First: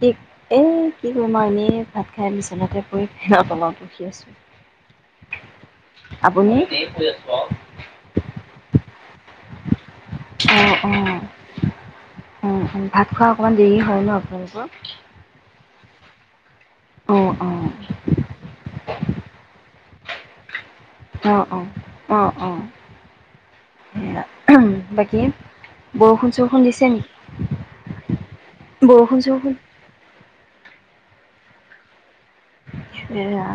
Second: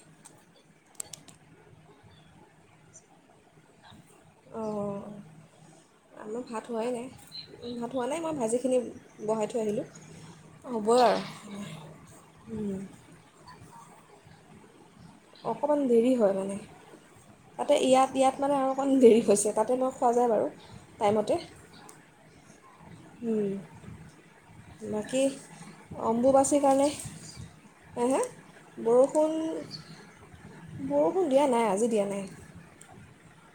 কি এ। কি কৰিম আৰু এনেই ভাত খাই, বিচনাত পৰি ফেনৰ তলত ৰখি। অঁ আমাৰো আপুনি? ভাত হোৱাই নাই, ভাত হোৱা নাই মই ভাজিখিনি। বহাই থৈ আহিলোঁ। অ অ হ'বই আৰু অ, ভাত খোৱা অকণমান দেৰি। হ'য় ন আপোলোকৰ। অকমান দেৰি হ'য় মানে। অঁ অঁ তাতে ইয়াত ইয়াত মানে আৰু অকণমান দেৰি হৈছে তাতে ন। পোৱা যায় বাৰু। অঁ অঁ অঁ অঁ। উম সেয়া বাকী বৰষুণ অম্বুবাচী চৰষুণ দিছে কাৰণে? নেকি? বৰষুণ চৰষুণ বৰষুণ দিয়া নাই, আজি দিয়া নাই। এয়াহ।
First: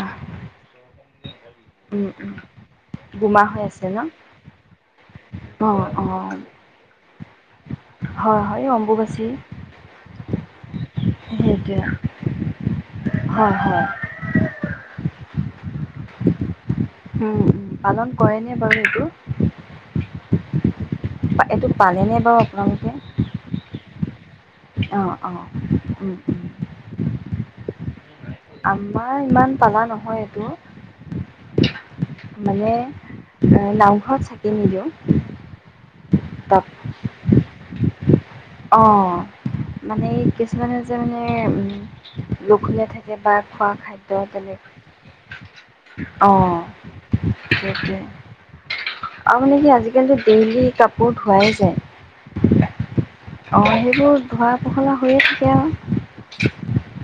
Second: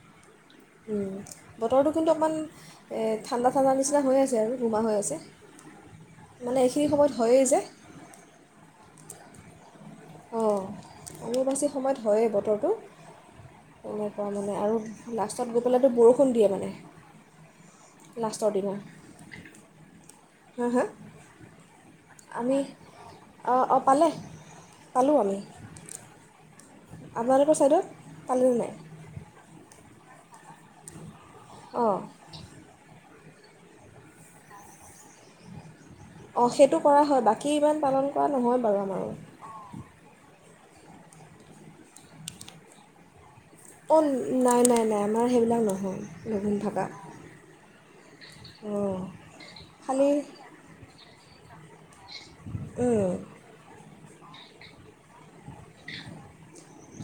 উম! বতৰটো কিন্তু অকণমান এ বোমা ঠাণ্ডা হৈ ঠাণ্ডা আছে নিচিনা ন? হৈ আছে আৰু, বোমা হৈ আছে, অঁ অঁ মানে এইখিনি সময়ত হয়েই যে। হয়! হয়! অম্বুবাচিৰ। অ'! অম্বুবাচী সময়ত হয়েই বতৰটো, হয় হয় এনেকুৱা মানে আৰু লাষ্ট পিছত গৈপেলাইটো বৰষুণ দিয়ে মানে। উম! উম! পালন কৰে লাষ্টৰ নে দিনা বাৰু সেইটো। হা! হা! পা এইটো পালেনে বাৰু আমি অঁ আপোনালোকে? অঁ পালে। পালোঁ অ'! আমি অ'! উম'! উম'! আপোনালোকৰ ছাইডত? পালেনে নাই আমাৰ ইমান পালা ন? হয়, অঁ এইটো। মানে নামঘৰত চাকি নিদিওঁ অঁ সেইটো কৰা হয় বাকী ইমান পালন কৰা নহয় বাৰু অ আমাৰো মানে কি কিছুমানে যে মানে লঘণীয়া থাকে বা খোৱা অঁ খাদ্য নাই তেনেক নাই নাই আমাৰ সেইবিলাক নহয় অ লঘোণ থকা সেইটোয়ে অঁ আৰু মানে কি খালী আজিকালিটো ডেইল কাপ ধোৱাই যায় উম অ সেইবোৰ ধোৱা পখলা হৈয়ে থাকে আৰু আৰু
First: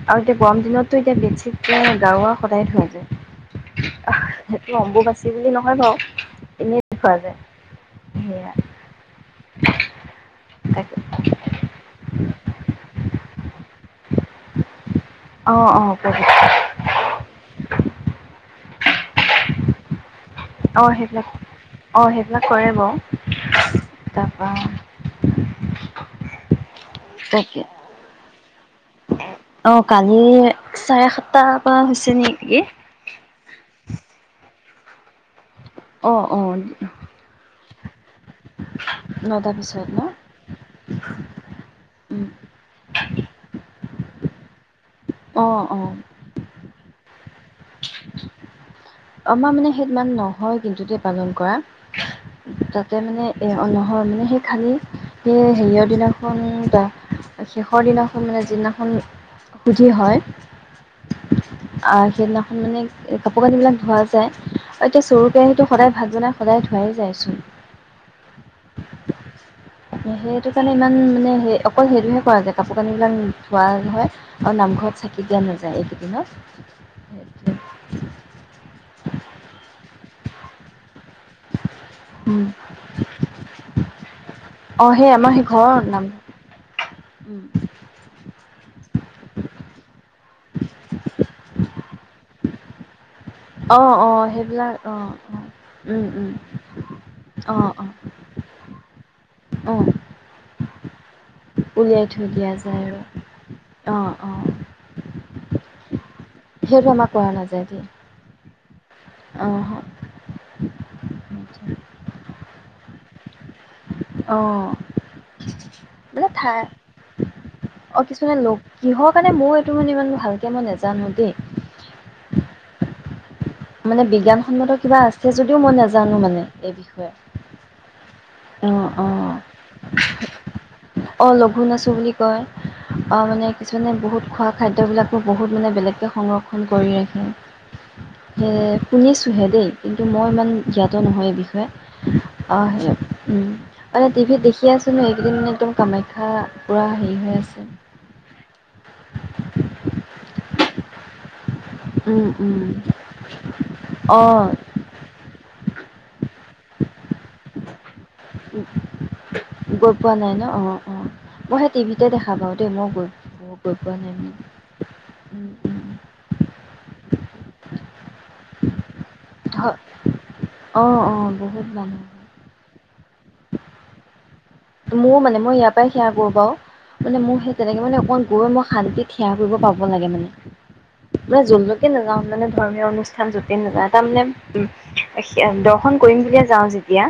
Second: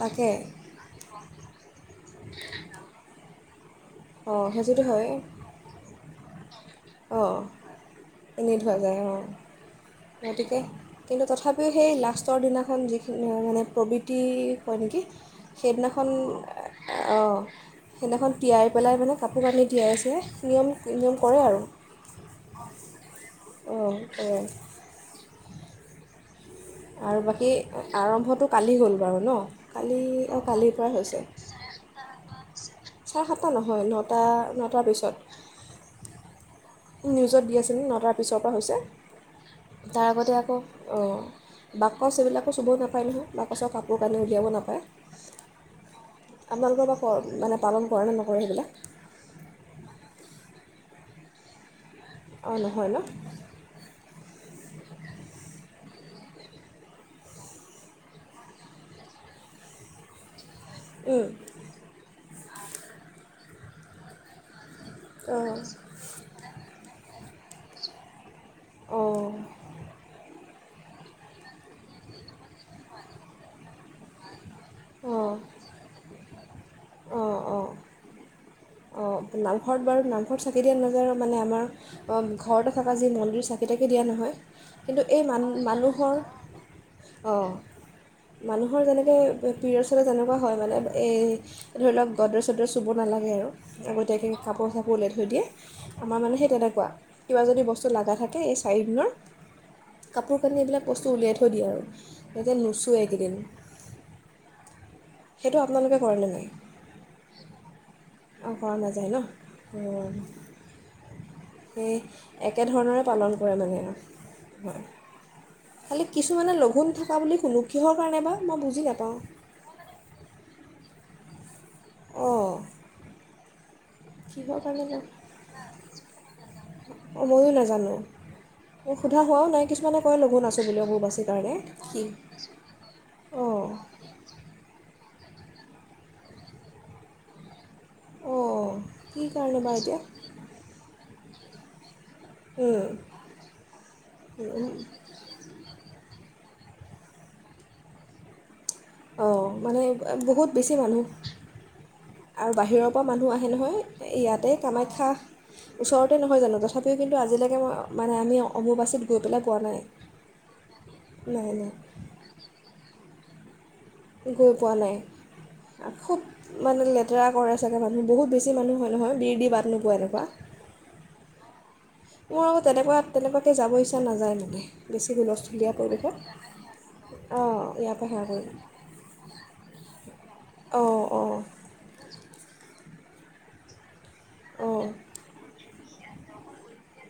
তাকে গৰম দিনততো এতিয়া বেছি এ গাঁৱৰ সদায় থয় যে অঁ সেইটো সেইটোতো অম্বু হয়েই বাচি বুলি নহয় বাৰু এনেই ধোৱা অঁ যায় সেয়া এনেই ধোৱা যায় অঁ গতিকে তাকে কিন্তু তথাপিও সেই লাষ্টৰ দিনাখন যিখিনি মানে প্ৰবৃত্তি হয় নেকি অঁ অঁ সেইদিনাখন সেইনাখন তিয়াই পেলাই মানে কাপোৰ কানি তিয়াইছে। নিয়ম অঁ নিয়ম সেইবিলাক কৰে আৰু। অঁ সেইবিলাক কৰে অঁ বাৰু কৰে তাৰপৰা। উ আৰু বাকী আৰম্ভটো কালি হ'ল বাৰু ন কালি অ কালিৰ পৰাই চাৰে হৈছে সাতটা পৰা হৈছে নেকি? চাৰে সাতটা নহয় নটা তাৰ পিছত। অ অ। নিউজত দি আছিল নটাত। অফিচৰ পৰা হৈছে নটা পিছত ন? তাৰ আগতে আকৌ অ বাকচ এইবিলাকো চুব নাপায় নহয়। বাকছৰ কাপোৰ কানি উলিয়াব নাপায়। অ অ। আপোনালোকৰ বা পৰ মানে পালন কৰে নে নকৰে সেইবিলাক। আমাৰ মানে সেই ইমান নহয় কিন্তুতে পালন কৰা। অঁ নহয় ন তাতে মানে এ অ নহৰ মানে সেই খালি এ হেৰিয়ৰ দিনাখন বা শেষৰ দিনাখন মানে যিদিনাখন সুধি হয়। হয়। সেইদিনাখন মানে কাপোৰ কানিবিলাক ধোৱা যায়। এতিয়া চৰু- কেৰাহীটো সদায় ভাত বনাই সদায় ধোৱাই যাইচোন। অহ সেইটো কাৰণে ইমান মানে সেই অকল সেইটোহে কৰা যায় কাপোৰ -কানি বিলাক ধোৱা হয়। অহ, নামঘৰত চাকি অঁ দিয়া নাযায় এইকেইদিনত অঁ অঁ সেইটোৱে। ঘৰত চাকি দিয়া নাযায় আৰু। মানে আমাৰ উম ঘৰতে থাকা যি মন্দিৰ চাকি- তাকি দিয়া নহয়। অ, কিন্তু সেই এই আমাৰ মান সেই ঘৰৰ নাম। মানুহৰ উম অঁ মানুহৰ যেনেকে পিৰিয়ডচ হলে যেনেকুৱা হয় মানে এই ধৰি লওক গদ্ৰেচ -চদ্ৰেচ চদৰ চুব নালাগে আৰু অ অ আগতীয়াকে কাপোৰ- সেইবিলাক অ চাপোৰ অ ওলাই থৈ দিয়ে উম আমাৰ উম মানে সেই তেনেকুৱা কিবা অ যদি অ বস্তু লাগা থাকে এই চাৰিদিনৰ অ কাপোৰ- কানিবিলাক [unintelligible] উলিয়াই থৈ দিয়া যায় আৰু অহ - অহ। সেইটো আপোনালোকে কৰেনে সেইটো আমাৰ কৰা নাযাই দে। অ' কৰা নাযায়। যায় ন'? সেই একেধৰণৰে পালন কৰে মানে। অ'! হয় খালি মানে কিছুমানে ঠাই লঘোণ থকা বুলি শুনো কিহৰ অ'! কাৰণে বা কিছুমানে মই লগ, বুজি কিহৰ নাপাওঁ কাৰণে, মইয়ো এইটো মানে, ইমান ভালকে মই নাজানো দেই। অ'! মানে, বিজ্ঞানসন্মত কিবা আছে যদিও মই নাজানো মানে এই বিষয়ে। অঁ ময়ো নাজানো অ সোধা অ হোৱাও নাই! কিছুমানে কয় লঘোণ আছোঁ বুলি। অম্বুবাচীৰ অ'! কাৰণে লঘোণ আছো কি বুলি কয়, অ'! মানে, অঁ ‌কিছুমানে বহুত খোৱা খাদ্যবিলাক মোৰ বহুত মানে, বেলেগকৈ সংৰক্ষণ কৰি ৰাখে। সে, অঁ কি শুনিছোঁহে কাৰণে দেই। বা এতিয়া কিন্তু, মই ইমান জ্ঞাত নহয়। বিষয়ে অ'! উম, সেই, উম! টিভিত উম, দেখি উম। আছোঁ ন' এইকেইদিন মানে, একদম ঘা পুৰা হেৰি হৈ আছে। অ'! মানে, বহুত বেছি মানুহ উম আৰু উম বাহিৰৰ পৰা মানুহ আহে নহয়। অঁ ইয়াতে কামাখ্যা ওছৰত। তে নহয় জানো তথাপিও কিন্তু আজিলৈকে মই মানে আমি অম্বুবাচীৰ গৈ পেলাই পোৱা নাই। গৈ পোৱা নাই ন অঁ অঁ নাই নাই। অঁ! গৈ পোৱা নাই উম খুব। মানে লেতেৰা কৰে চাগে মানুহ বহুত বেছি মানুহ হয় নহয়। বিৰ দি বাট নোপোৱা এনেকুৱা অঁ অঁ বহু যাম মোৰ আকৌ তেনেকুৱা তেনেকুৱাকৈ যাব ইচ্ছা নাযায় ম- মোৰও মানে মই ইয়াৰ পৰাই সেৱা কৰো বাৰু। মানে মোৰ সেই অঁ তেনেকে ইয়াৰ মানে পৰা সেৱা অকণমান কৰিম গৈ মই শান্তিত সেৱা কৰিব পাব লাগে। মানে অঁ অঁ মানে যলৈকে নাযাওঁ মানে ধৰ্মীয় অনুষ্ঠান।। যতে নাজাঁও তাৰমানে অঁ উ দৰ্শন কৰিম দে যাওঁ যেতিয়া।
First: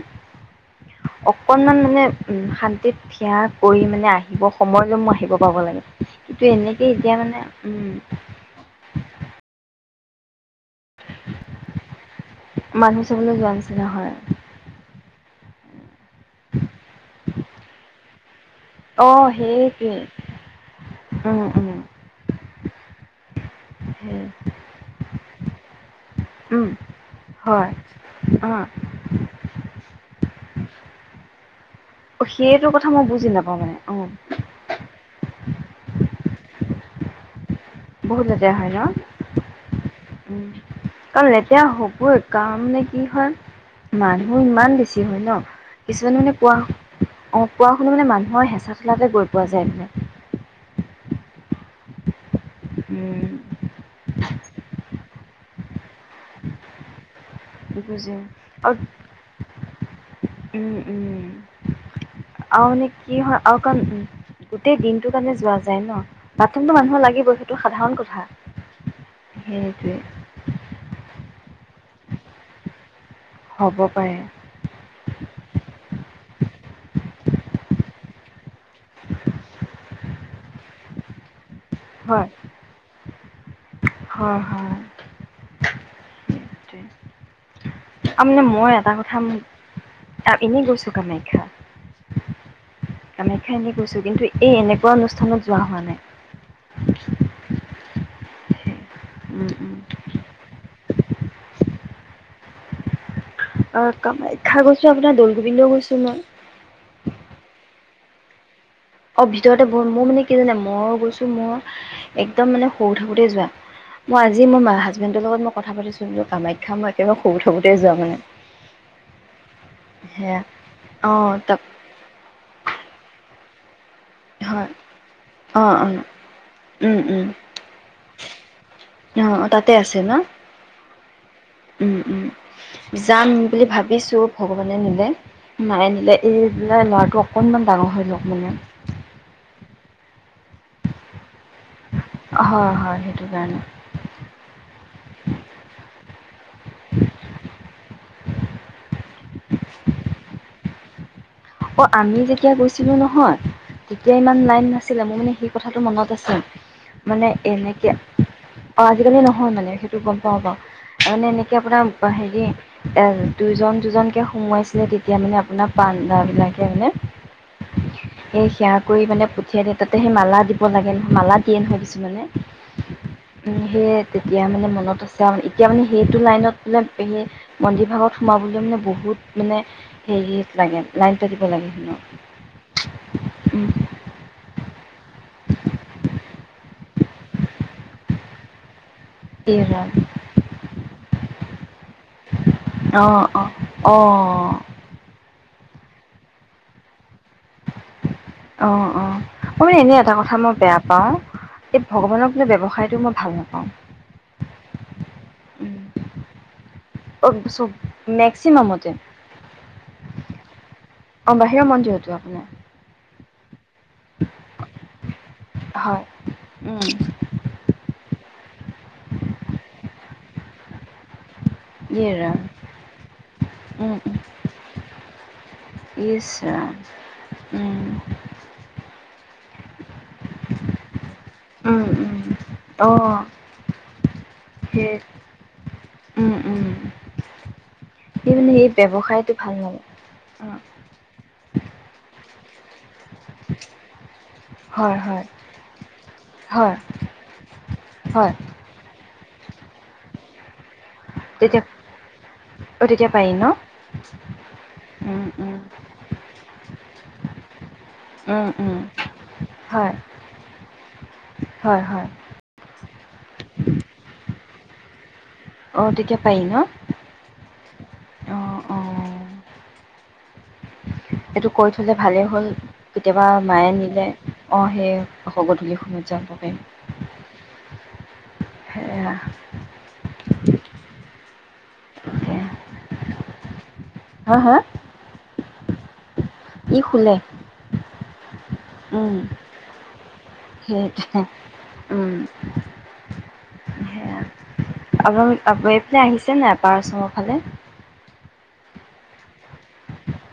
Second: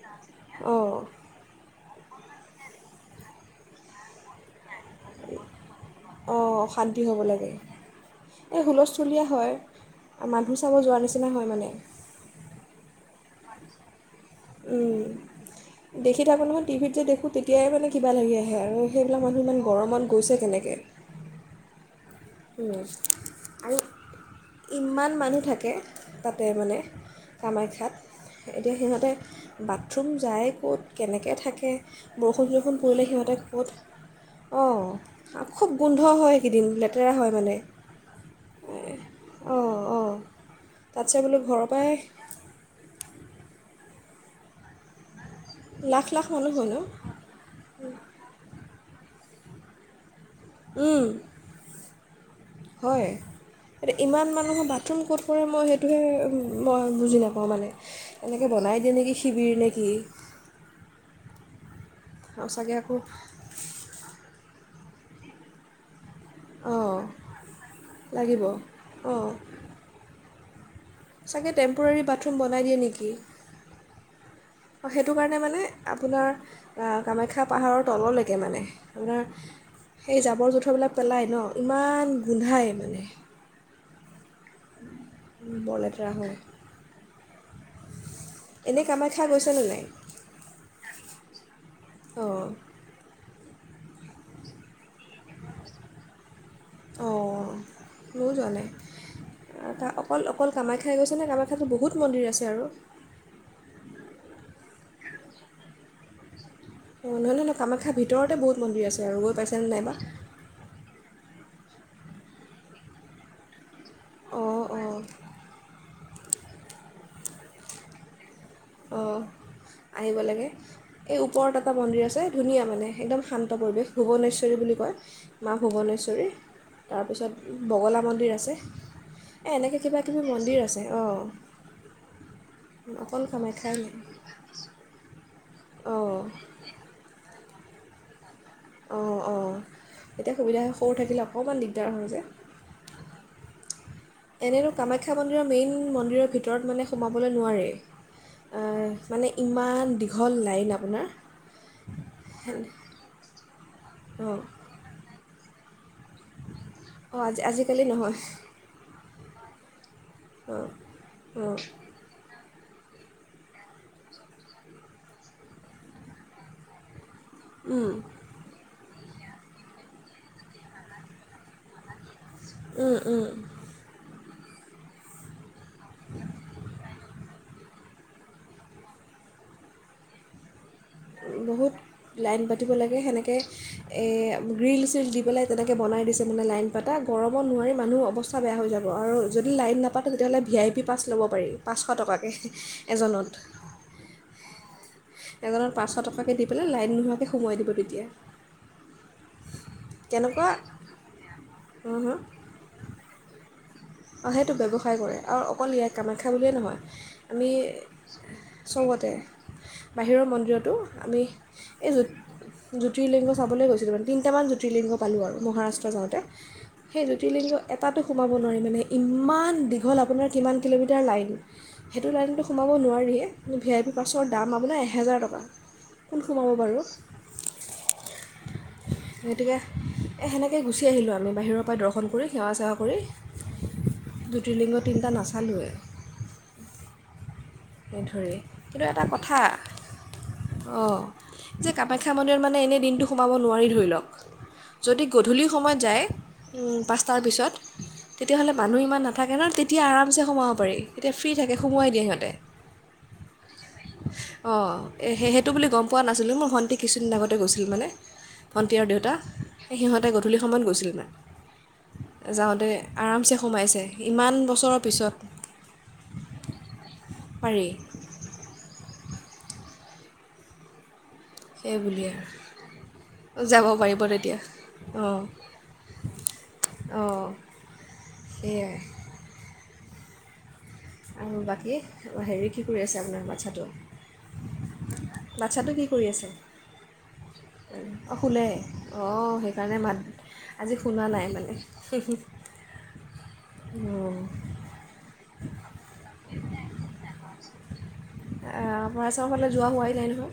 অঁ অকনমান। মানে। শান্তিত থিয়া কৰি মানে আহিব সময় জন্মু আহিব পাব লাগে কিন্তু অঁ এনেকে অশান্তি এতিয়া হ'ব মানে লাগে উম আমাৰ সো চাব যোৱাৰ নিচিনা হয় মানে। মানুহ চাবলৈ যোৱা নিচিনা হয়। উম, দেখি থাকো নহয় টিভিত যে দেখো তেতিয়াই মানে কিবা লাগে। সে আৰু সেইবিলাক অ' মানুহ ইমান সেইটোৱে গৰমত গৈছে কেনেকে। উম উম উম আৰু উম। ইমান মানুহ থাকে। তাতে উম মানে হয় কামাখ্যাত, এতিয়া অ' সিহঁতে বাট থৰুম যায় ক'ত, কেনেকে থাকে? বৰষুণ সেইটো বৰষুণ কথা মই পৰিলে বুজি সিহঁতে নাপাওঁ ক'ত মানে অ' অ খুব গোন্ধ হয় সেইকেইদিন লেতেৰা হয় মানে। বহুত লেতেৰা হয় অঁ অঁ ন। উম, তাতছে কাৰণ বোলো লেতেৰা ঘৰৰ পৰাই হবই কাম নে কি হয়? মানুহ ইমান বেছি হয় ন। লাখ কিছুমানে লাখ মানে মানুহ কোৱা, হয় ন? অ কোৱা শুনো মানে মানুহৰ হেঁচা ঠেলাতে গৈ কোৱা যায় মানে। উম। হয় উম। এতিয়া ইমান মানুহৰ বাথৰুম ক'ত পৰে মই মই বুজি নাপাওঁ মানে বুজি এনেকৈ আৰু বনাই দিয়ে নেকি শিবিৰ নেকি উম উম আৰু আৰুচাগৈ মানে আকৌ কি হয় আৰু কাৰণ গোটেই দিনটো কাৰণে যোৱা যায় ন প্ৰথমটো অঁ মানুহৰ লাগিব সেইটো সাধাৰণ লাগিব অঁ কথা সেইটোৱে চাগে টেম্প'ৰাৰী বাথৰৰুম বনাই দিয়ে নেকি হ'ব পাৰে সেইটো কাৰণে মানে আপোনাৰ কামাখ্যা পাহাৰৰ তললৈকে মানে আপোনাৰ সেই জাবৰ জোঁথৰবিলাক পেলায় ন ইমান হয় গোন্ধাই মানে। হয় হয় ব লেটৰা হয় ত মানে মই এনেই এটা কথা কামাখ্যা গৈছেনে নাই এনেই গৈছো কামাখ্যা অঁ আমি খিনি কৈছো কিন্তু এই এনেক এনেকুৱা অনুষ্ঠানত যোৱা হোৱা নাই ম জাই উম উম অকল অকল কামাখ্যাই খাই গৈছেনে কামাখ্যাতো বহুত মন্দিৰ আছে আৰু অঁ কামাখ্যা গৈছো আপোনাৰ দৌল গোবিন্দওঁ গৈছো মই অঁ নহয় নহয় কামাখ্যাই ভিতৰতে বহুত মন্দিৰ আছে আৰু অ গৈ ভিতৰতে পাইছেনে ব নাইবা মোৰ মানে কি জানে মই গৈছো মই। একদম মানে সৰু থাকোঁতেই যোৱা। মই আজি মোৰ অঁ মা অঁ হাজবেণ্ডৰ লগত মই কথাাছোঁ। কি কামাখ্যা মই একেবাৰে শুব থাকোতেই যোৱা মই। অ আহিব লাগে এই অ', ওপৰত তাক এটা মন্দিৰ আছে ধুনীয়া মানে একদম শান। ত পৰিৱেশ। ভূুৱৱনেশ্বৰী হয় বুলি কয় মা অ', অ'। ভূৱনেশ্বৰী উম, উম, তাৰপিছত বগলা মন্দিৰ আছে। অ', অ এই তাতে এনেকে কিবা আছে ন? কিবি মন্দিৰ আছে অ উম, উম, অকল। যাম বুলি কামাখ্যাই নাই। ভাবিছোঁ ভগৱানে নিলে। নাইনিলে অঁ এইবিলাক লৰাটো এক। অকণমান ডাঙৰ হৈ লওক মানে। অঁ অঁ এতিয়া সুবিধা সৰু থাকিলে। অকণমান দিগদাৰ হয় যে হয় -হয় সেইটো কাৰণে। এনেতো কামাখ্যা মন্দিৰৰ মেইন মন্দিৰৰ ভিতৰত মানে সোমাবলৈ নোৱাৰি মানে ইমান দীঘল লাইন আপোনাৰ। অ আমি যেতিয়া গৈছিলো নহয় তেতিয়া ইমান অঁ লাইন নাছিলে মোৰ মানে শ। কথাটো মনত আছে। অঁ মানে আজি আজিকালি এনেকে। নহয় আজিকালি নহয় মানে টো গম পাও বাও অঁ মানে এনেকৈ অঁ আপোনাৰ হেৰি এ দুইজন দুজনকে সোমোৱাইছিলে তেতিয়া মানে আপোনাৰ পা নাকে মানে উম, এ সেয়া কৰি মানে পঠিয়াই দিয়ে তাতে সেই মালা দিব লাগে মালা দিয়ে নহয় কিছুমানে উম উম তেতিয়া মানে মনত আছে আৰু এতিয়া মানে সেইটো লাইনত বোলে সেই মন্দিৰভাগত সোমাবলৈ মানে বহুত মানে হেৰি লাগে লাইন পাতিব লাগে বহুত হেনো লাইন পাতিব লাগে সেনেকে উম, এ গ্ৰীলছ দি পেলাই তেনেকে বনাই দিছে মানে লাইন পা গৰমত নোৱাৰি মানুৰ অৱস্থা বেয়া হৈ যাব আৰু যদি লাইন নাপাতে তেতিয়াহ'লে ভি আই পি পাছ ল'ব পাৰি পাঁচশ টকাকৈ অ এজনত অ অ এজনত পাঁচশ টাকাকে দি পেলাই লাইন নোহোৱাকে অ অ মই মানে এনে এটা কথা মই বেয়া কেনেকুৱা পাও এই ভগৱানক বোলে ব্যৱসায়টো মই ভাল নাপাওঁ অ সেইটো ব্যৱসায় কৰে আৰু উম অকল ইয় কামাখ্যা বুলিয়ে নহয় অ আমি মেক্সিমামতে চবতে বাহিৰৰ মন্দিৰতো আমি অ', বাহিৰৰ এই জু মন্দিৰতো আপোনাৰ জুতিৰ লেংগুৱেজ চাবলৈ গৈছে যি তিনিটামান জ্যোতিলিংগ পালোঁ আৰু মহাৰাষ্ট্ৰ হয়। যাওঁতে উম, সেই জ্যোতিলিংগ এাটাতো সোমাব নোৱাৰি মানে। ইমান দীঘল আপোনাৰ কিমান। Kilometre line. সেইটো ইয়ে ৰাম লাইনতো সোমাব নোৱাৰি ভি আই পি উম, উম, পাছৰ দাম আপোনাৰ এহেজাৰ টকা। কোন ইচ সোমাব ৰাম বাৰু? উম, গতিকে এ সেনেকেই গুচি আহিলোঁ আমি বাহিৰৰ পৰাই উম, দৰ্শন উম। কৰি সেৱা চেৱা অ', কৰি। জ্যোতিলিংগ সেই তিনটা নাচালোৱে। উম, উম, এই সি ধৰে মানে সেই কিন্তু এটা ব্যৱসায়টো কথা। ভাল নালাগে। অ যে কামাখ্যা মন্দিৰত মানে এনেই দিনটো সোমাব নোৱাৰি ধৰি লওক। হয়, যদি হয়, গধূলি সময়ত যায় হয়, পাঁচটাৰ পিছত হয়, তেতিয়াহ'লে মানুহ ইমান না থাকে ন তেতিয়া আৰামচে সোমাব পাৰি এতিয়া ফ্ৰী থাকে তেতিয়া সোমোৱাই দিয়ে সিহঁতে। অ', তেতিয়া পাৰি ন? অ উম, সে সেইটো উম, বুলি গম পোৱা নাছিলোঁ মোৰ ভন্টি কিছুদিন আগতে গৈছিল মানে উম, ভণ্টি উম, আৰু দেউতা হয়, সিহঁতে গধূলি সময়ত গৈছিল মানে হয়, হয়, যাওঁতে আৰামছে সোমাইছে ইমান ব বছৰৰ পিছত। অ তেতিয়া পাৰি ন? পাৰি অ', অ'। এইটো কৈ সেই থলে বুলিয়ে ভালেই হ'ল কেতিয়াবা আৰু যাব মায়ে পাৰিব নিলে তেতিয়া অ অঁ সেই গধূলি সময়ত যাব পাৰিম অঁ সেয়াই সেয়া [inaudible] আৰু বাকী হেৰি কি কৰি আছে আপোনাৰ বাচ্ছাটো? হা হা বাচ্ছাটো কি কৰি আছে? ই শুলে অঁ শুলে উম অঁ সেইকাৰণে মাত আজি শুনা সেইটোৱে নাই মানে, হি উম হি অঁ আপোনাৰ এইফালে আহিছে নাই আপাৰ আসাম ৰ ফালে, অঁ আপাৰ আসাম ফালে যোৱা হোৱা নাই নহয়?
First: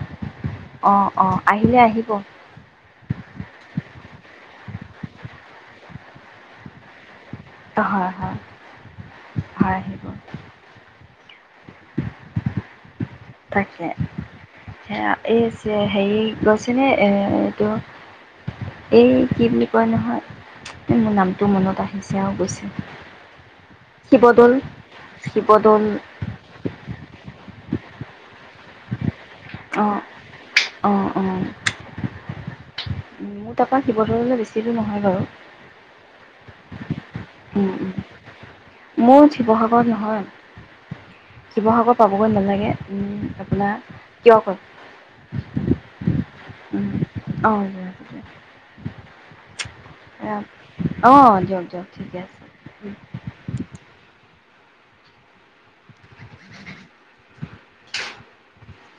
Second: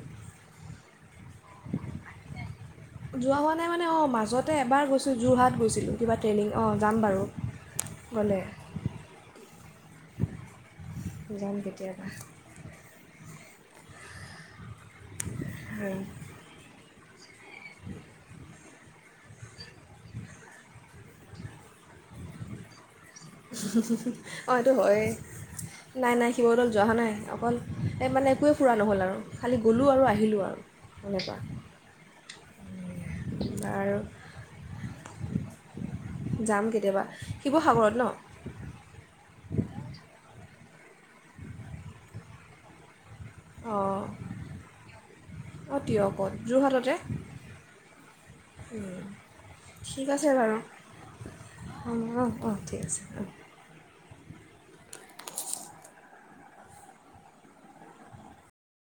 অঁ অঁ আহিলে আহিব যোৱা হোৱা মানে অঁ য'তে এবাৰ গৈছোঁ যোৰহাট গৈছিলোঁ কিবা ট্ৰেইনিং অঁ যাম বাৰু ত হয় হয় আহিব জাম কেতিয়াবা তাকে সে এই অঁ হেৰি গৈছেনে? এই কিয়? এই কি বুলি কয় নহয়, মোৰ নামটো মনত আহিছে আৰু গৈছে। [inaudible] শিৱদৌল অ' এইটো হয়ে শিৱদৌল নাই -নাই শিৱদৌল যোৱা হোৱা নাই। অকল এই মানে একোৱেই ফুৰা নহ'ল আৰু। খালি গ'লো অঁ আৰু আহিলোঁ আৰু অঁ এনেকোৱা। অঁ মোৰ তাৰপা শিৱদৌললৈ বেছি দূৰ নহয় বাৰু। যাম কেতিয়াবা। উম, শিৱসাগৰত ন মোৰ শিৱসাগৰত নহয়। শিৱসাগৰ পাবগৈ নালাগে। আপোনাৰ অহ কিয় কয় -অহ দিয়ক ক'ত যোৰহাটতে? অঁ ঠিক আছে আহ, বাৰু অহ দিয়ক -দিয়ক ঠিকে অঁ অঁ আছে। অঁ ঠিক আছে অঁ